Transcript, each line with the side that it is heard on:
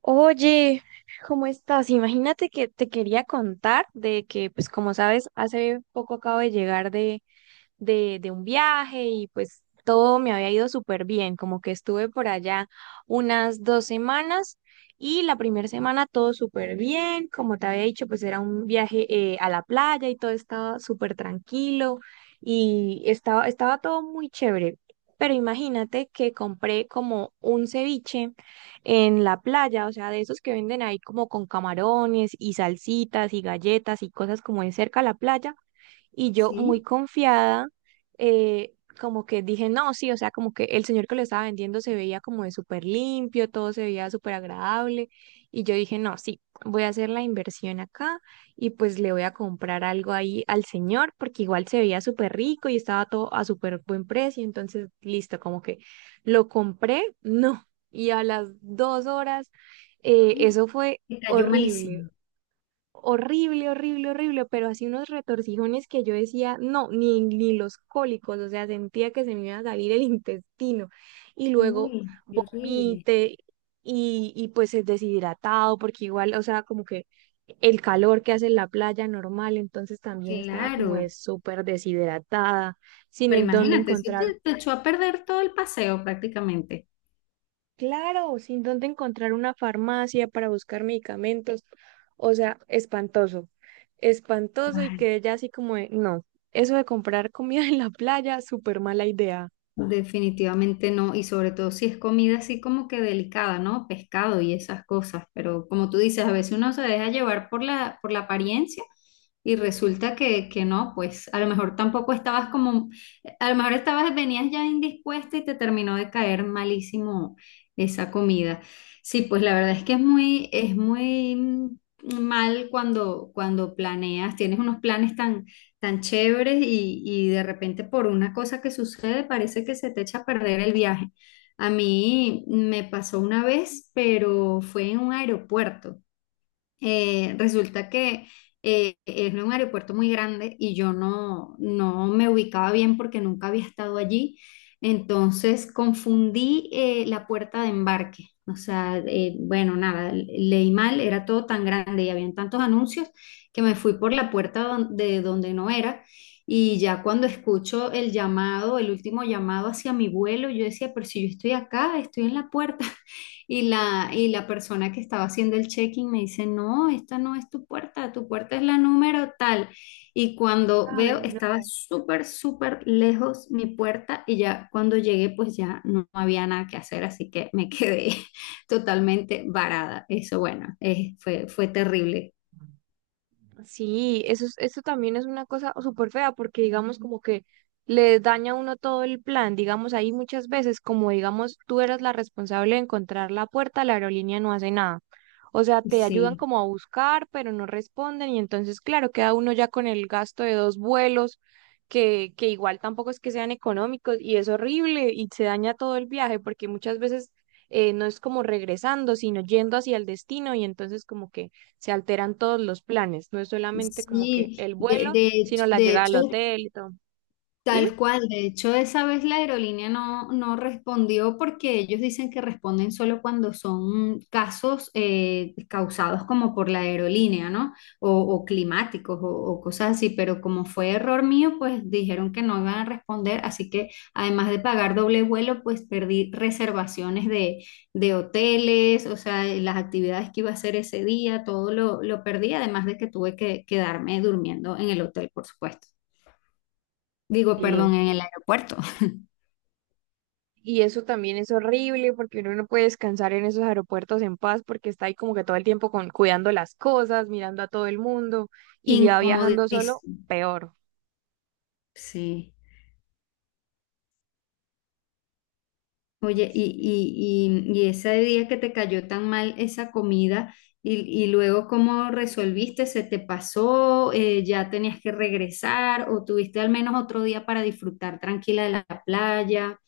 right: Oye, ¿cómo estás? Imagínate que te quería contar de que, pues como sabes, hace poco acabo de llegar de un viaje y pues todo me había ido súper bien, como que estuve por allá unas dos semanas y la primera semana todo súper bien, como te había dicho, pues era un viaje a la playa y todo estaba súper tranquilo y estaba todo muy chévere. Pero imagínate que compré como un ceviche en la playa, o sea, de esos que venden ahí como con camarones y salsitas y galletas y cosas como en cerca a la playa. Y yo muy
left: Sí,
right: confiada, eh, como que dije, no, sí, o sea, como que el señor que lo estaba vendiendo se veía como de súper limpio, todo se veía súper agradable. Y yo dije, no, sí, voy a hacer la inversión acá y pues le voy a comprar algo ahí al señor porque igual se veía súper rico y estaba todo a súper buen precio. Entonces, listo, como que lo compré, no. Y a las dos horas, eso fue
left: te cayó
right: horrible,
left: malísimo.
right: horrible, horrible, horrible, pero así unos retorcijones que yo decía, no, ni los cólicos, o sea, sentía que se me iba a salir el intestino y luego
left: Uy, qué horrible.
right: vomité y pues es deshidratado porque igual, o sea, como que el calor que hace en la playa normal, entonces también estaba como de
left: Claro,
right: súper deshidratada, sin
left: pero
right: en dónde
left: imagínate, eso
right: encontrar.
left: te, te echó a perder todo el paseo prácticamente.
right: Claro, sin dónde encontrar una farmacia para buscar medicamentos. O sea, espantoso. Espantoso y
left: Ay,
right: quedé ya así como de, no, eso de comprar comida en la playa, súper mala idea.
left: definitivamente no, y sobre todo si es comida así como que delicada, ¿no? Pescado y esas cosas, pero como tú dices, a veces uno se deja llevar por la apariencia y resulta que no, pues a lo mejor tampoco estabas como, a lo mejor estabas, venías ya indispuesta y te terminó de caer malísimo esa comida. Sí, pues la verdad es que es muy, es muy mal cuando planeas, tienes unos planes tan tan chéveres y de repente por una cosa que sucede parece que se te echa a perder el viaje. A mí me pasó una vez, pero fue en un aeropuerto. Resulta que es un aeropuerto muy grande y yo no me ubicaba bien porque nunca había estado allí. Entonces confundí la puerta de embarque. O sea, bueno, nada, leí mal, era todo tan grande y habían tantos anuncios que me fui por la puerta de donde no era. Y ya cuando escucho el llamado, el último llamado hacia mi vuelo, yo decía, pero si yo estoy acá, estoy en la puerta. Y la persona que estaba haciendo el check-in me dice, no, esta no es tu puerta es la número tal. Y cuando
right: Ay,
left: veo,
right: no.
left: estaba súper lejos mi puerta y ya cuando llegué, pues ya no había nada que hacer, así que me quedé totalmente varada. Eso, bueno, fue terrible.
right: Sí, eso, es- eso también es una cosa súper fea porque digamos como que le daña a uno todo el plan, digamos ahí muchas veces como digamos tú eras la responsable de encontrar la puerta, la aerolínea no hace nada. O sea, te ayudan
left: Sí,
right: como a buscar, pero no responden y entonces claro, queda uno ya con el gasto de dos vuelos que igual tampoco es que sean económicos y es horrible y se daña todo el viaje porque muchas veces no es como regresando, sino yendo hacia el destino y entonces como que se alteran todos los planes. No es solamente como que
left: sí.
right: el vuelo, sino la llegada al hotel y todo. Dime.
left: Tal cual, de hecho, esa vez la aerolínea no respondió porque ellos dicen que responden solo cuando son casos causados como por la aerolínea, ¿no? O climáticos o cosas así, pero como fue error mío, pues dijeron que no iban a responder, así que además de pagar doble vuelo, pues perdí reservaciones de hoteles, o sea, las actividades que iba a hacer ese día, lo perdí, además de que tuve que quedarme durmiendo en el hotel, por supuesto. Digo,
right: Y,
left: perdón, en el aeropuerto.
right: y eso también es horrible porque uno no puede descansar en esos aeropuertos en paz porque está ahí como que todo el tiempo con, cuidando las cosas, mirando a todo el mundo. Y si va viajando solo,
left: Incomodísimo.
right: peor.
left: Sí. Oye, y ese día que te cayó tan mal esa comida, y, y luego cómo resolviste, ¿se te pasó? ¿Ya tenías que regresar? ¿O tuviste al menos otro día para disfrutar tranquila de la playa?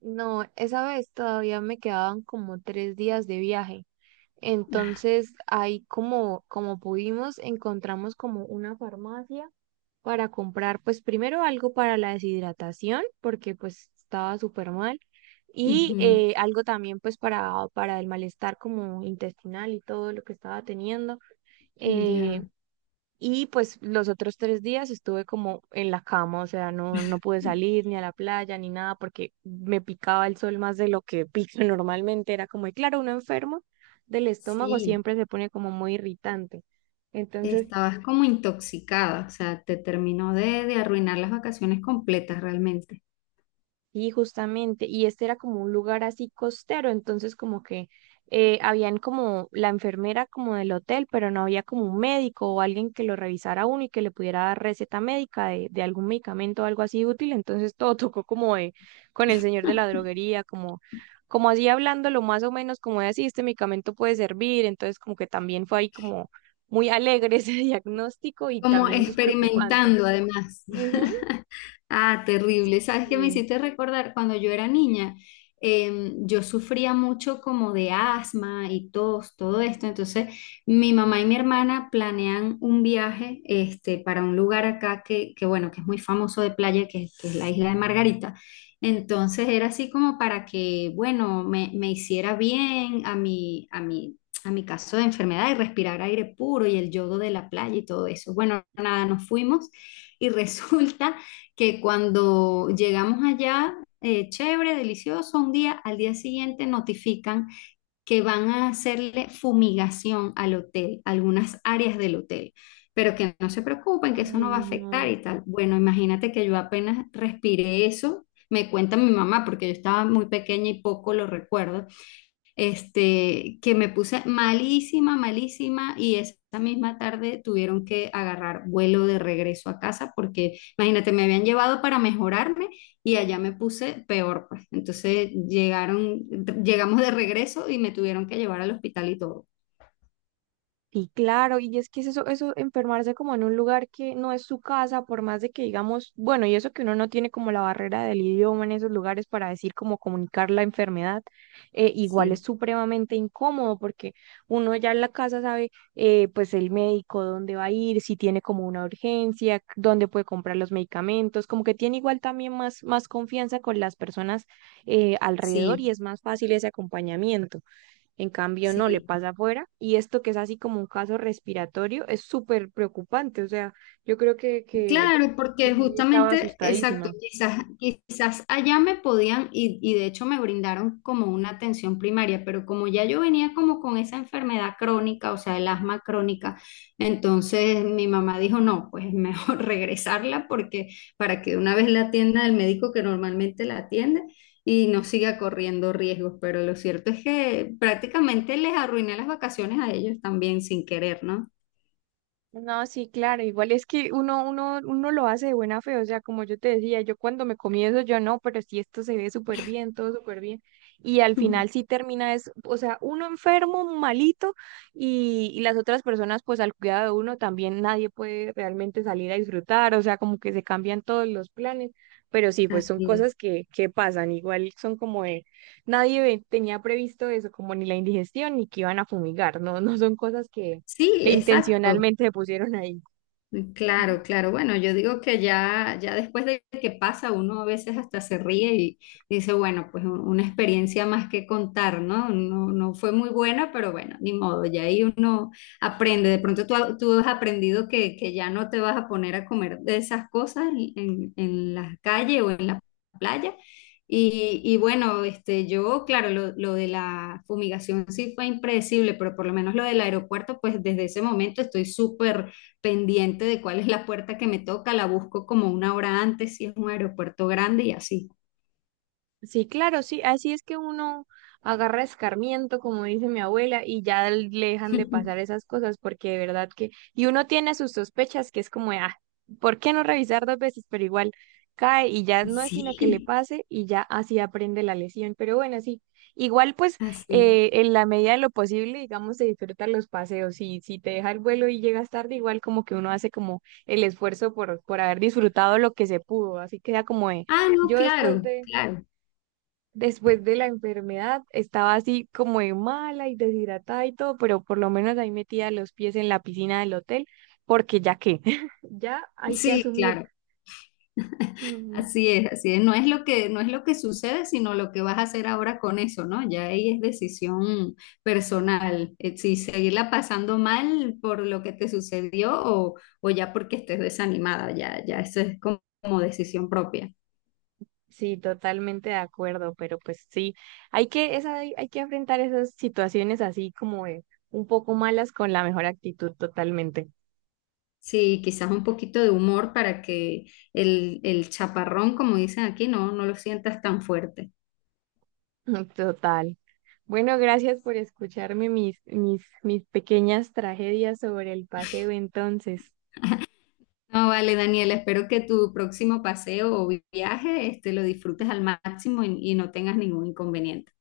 right: No, esa vez todavía me quedaban como tres días de viaje. Entonces ahí como, como pudimos, encontramos como una farmacia para comprar, pues primero algo para la deshidratación, porque pues estaba súper mal, y
left: Ujú,
right: algo también pues para el malestar como intestinal y todo lo que estaba teniendo. Eh,
left: ya.
right: y pues los otros tres días estuve como en la cama, o sea, no, no pude salir ni a la playa ni nada porque me picaba el sol más de lo que pica normalmente. Era como, y claro, uno enfermo del estómago
left: Sí,
right: siempre se pone como muy irritante. Entonces,
left: estabas como intoxicada, o sea, te terminó de arruinar las vacaciones completas realmente.
right: sí, justamente, y este era como un lugar así costero, entonces como que habían como la enfermera como del hotel, pero no había como un médico o alguien que lo revisara a uno y que le pudiera dar receta médica de algún medicamento o algo así útil, entonces todo tocó como de, con el señor de la droguería, como, como así hablándolo más o menos como de así, este medicamento puede servir, entonces como que también fue ahí como muy alegre ese diagnóstico y
left: Como
right: también eso es preocupante.
left: experimentando además.
right: Ujú.
left: Ah, terrible. ¿Sabes qué me
right: Sí.
left: hiciste recordar? Cuando yo era niña, yo sufría mucho como de asma y tos, todo esto. Entonces, mi mamá y mi hermana planean un viaje este, para un lugar acá bueno, que es muy famoso de playa, es que es la Isla de Margarita. Entonces, era así como para que, bueno, me hiciera bien a mi caso de enfermedad y respirar aire puro y el yodo de la playa y todo eso. Bueno, nada, nos fuimos y resulta que cuando llegamos allá, chévere, delicioso, un día, al día siguiente notifican que van a hacerle fumigación al hotel, algunas áreas del hotel, pero que no se preocupen, que eso
right: Ay,
left: no va a afectar
right: no.
left: y tal. Bueno, imagínate que yo apenas respiré eso. Me cuenta mi mamá, porque yo estaba muy pequeña y poco lo recuerdo, este, que me puse malísima, malísima y esa misma tarde tuvieron que agarrar vuelo de regreso a casa porque, imagínate, me habían llevado para mejorarme y allá me puse peor, pues. Llegamos de regreso y me tuvieron que llevar al hospital y todo.
right: Sí, claro, y es que es eso, eso enfermarse como en un lugar que no es su casa, por más de que digamos, bueno, y eso que uno no tiene como la barrera del idioma en esos lugares para decir como comunicar la enfermedad, igual es
left: Sí,
right: supremamente incómodo porque uno ya en la casa sabe, pues el médico dónde va a ir, si tiene como una urgencia, c- dónde puede comprar los medicamentos, como que tiene igual también más, más confianza con las personas alrededor y
left: sí,
right: es más fácil ese acompañamiento. En cambio, no le
left: sí.
right: pasa afuera. Y esto que es así como un caso respiratorio es súper preocupante. O sea, yo creo
left: Claro,
right: que
left: porque
right: Moni estaba
left: justamente, exacto,
right: asustadísima.
left: quizás, quizás allá me podían y de hecho me brindaron como una atención primaria, pero como ya yo venía como con esa enfermedad crónica, o sea, el asma crónica, entonces mi mamá dijo, no, pues es mejor regresarla porque para que una vez la atienda el médico que normalmente la atiende y no siga corriendo riesgos, pero lo cierto es que prácticamente les arruiné las vacaciones a ellos también sin querer, ¿no?
right: No, sí, claro, igual es que uno lo hace de buena fe, o sea, como yo te decía, yo cuando me comí eso, yo no, pero si esto se ve súper bien, todo súper bien, y al final sí termina es, o sea, uno enfermo, malito, y las otras personas, pues al cuidado de uno también nadie puede realmente salir a disfrutar, o sea, como que se cambian todos los planes, pero sí, pues son
left: Así es.
right: cosas que pasan, igual son como de, nadie ve- tenía previsto eso, como ni la indigestión, ni que iban a fumigar, no, no son cosas que
left: Sí,
right: que
left: exacto.
right: intencionalmente se pusieron ahí. Ujú.
left: Claro, claro. Bueno, yo digo que ya después de que pasa, uno a veces hasta se ríe y dice, bueno, pues una experiencia más que contar, ¿no? No, no fue muy buena, pero bueno, ni modo, ya ahí uno aprende. De pronto tú has aprendido que ya no te vas a poner a comer de esas cosas en la calle o en la playa. Y bueno, este, yo, claro, lo de la fumigación sí fue impredecible, pero por lo menos lo del aeropuerto, pues desde ese momento estoy súper pendiente de cuál es la puerta que me toca, la busco como una hora antes si es un aeropuerto grande y así.
right: Sí, claro, sí, así es que uno agarra escarmiento, como dice mi abuela, y ya le dejan de pasar esas cosas, porque de verdad que, y uno tiene sus sospechas, que es como, de, ah, ¿por qué no revisar dos veces? Pero igual cae y ya no es sino que le
left: Sí,
right: pase y ya así aprende la lesión. Pero bueno, sí, igual pues
left: así.
right: en la medida de lo posible, digamos, se disfrutan los paseos. Y si te deja el vuelo y llegas tarde, igual como que uno hace como el esfuerzo por haber disfrutado lo que se pudo, así queda como de...
left: Ah, no,
right: Yo
left: claro, claro.
right: después de la enfermedad estaba así como de mala y deshidratada y todo, pero por lo menos ahí metía los pies en la piscina del hotel, porque ya que, ya hay que
left: Sí,
right: asumir.
left: claro.
right: Mm,
left: Así es, así es. No es lo no es lo que sucede, sino lo que vas a hacer ahora con eso, ¿no? Ya ahí es decisión personal. Si seguirla pasando mal por lo que te sucedió o ya porque estés desanimada, ya eso es como, como decisión propia.
right: sí, totalmente de acuerdo, pero pues sí, hay que, esa, hay que enfrentar esas situaciones así como de un poco malas con la mejor actitud, totalmente.
left: Sí, quizás un poquito de humor para que el chaparrón, como dicen aquí, no, no lo sientas tan fuerte.
right: Total. Bueno, gracias por escucharme mis pequeñas tragedias sobre el paseo entonces.
left: No, vale, Daniela, espero que tu próximo paseo o viaje, este, lo disfrutes al máximo y no tengas ningún inconveniente.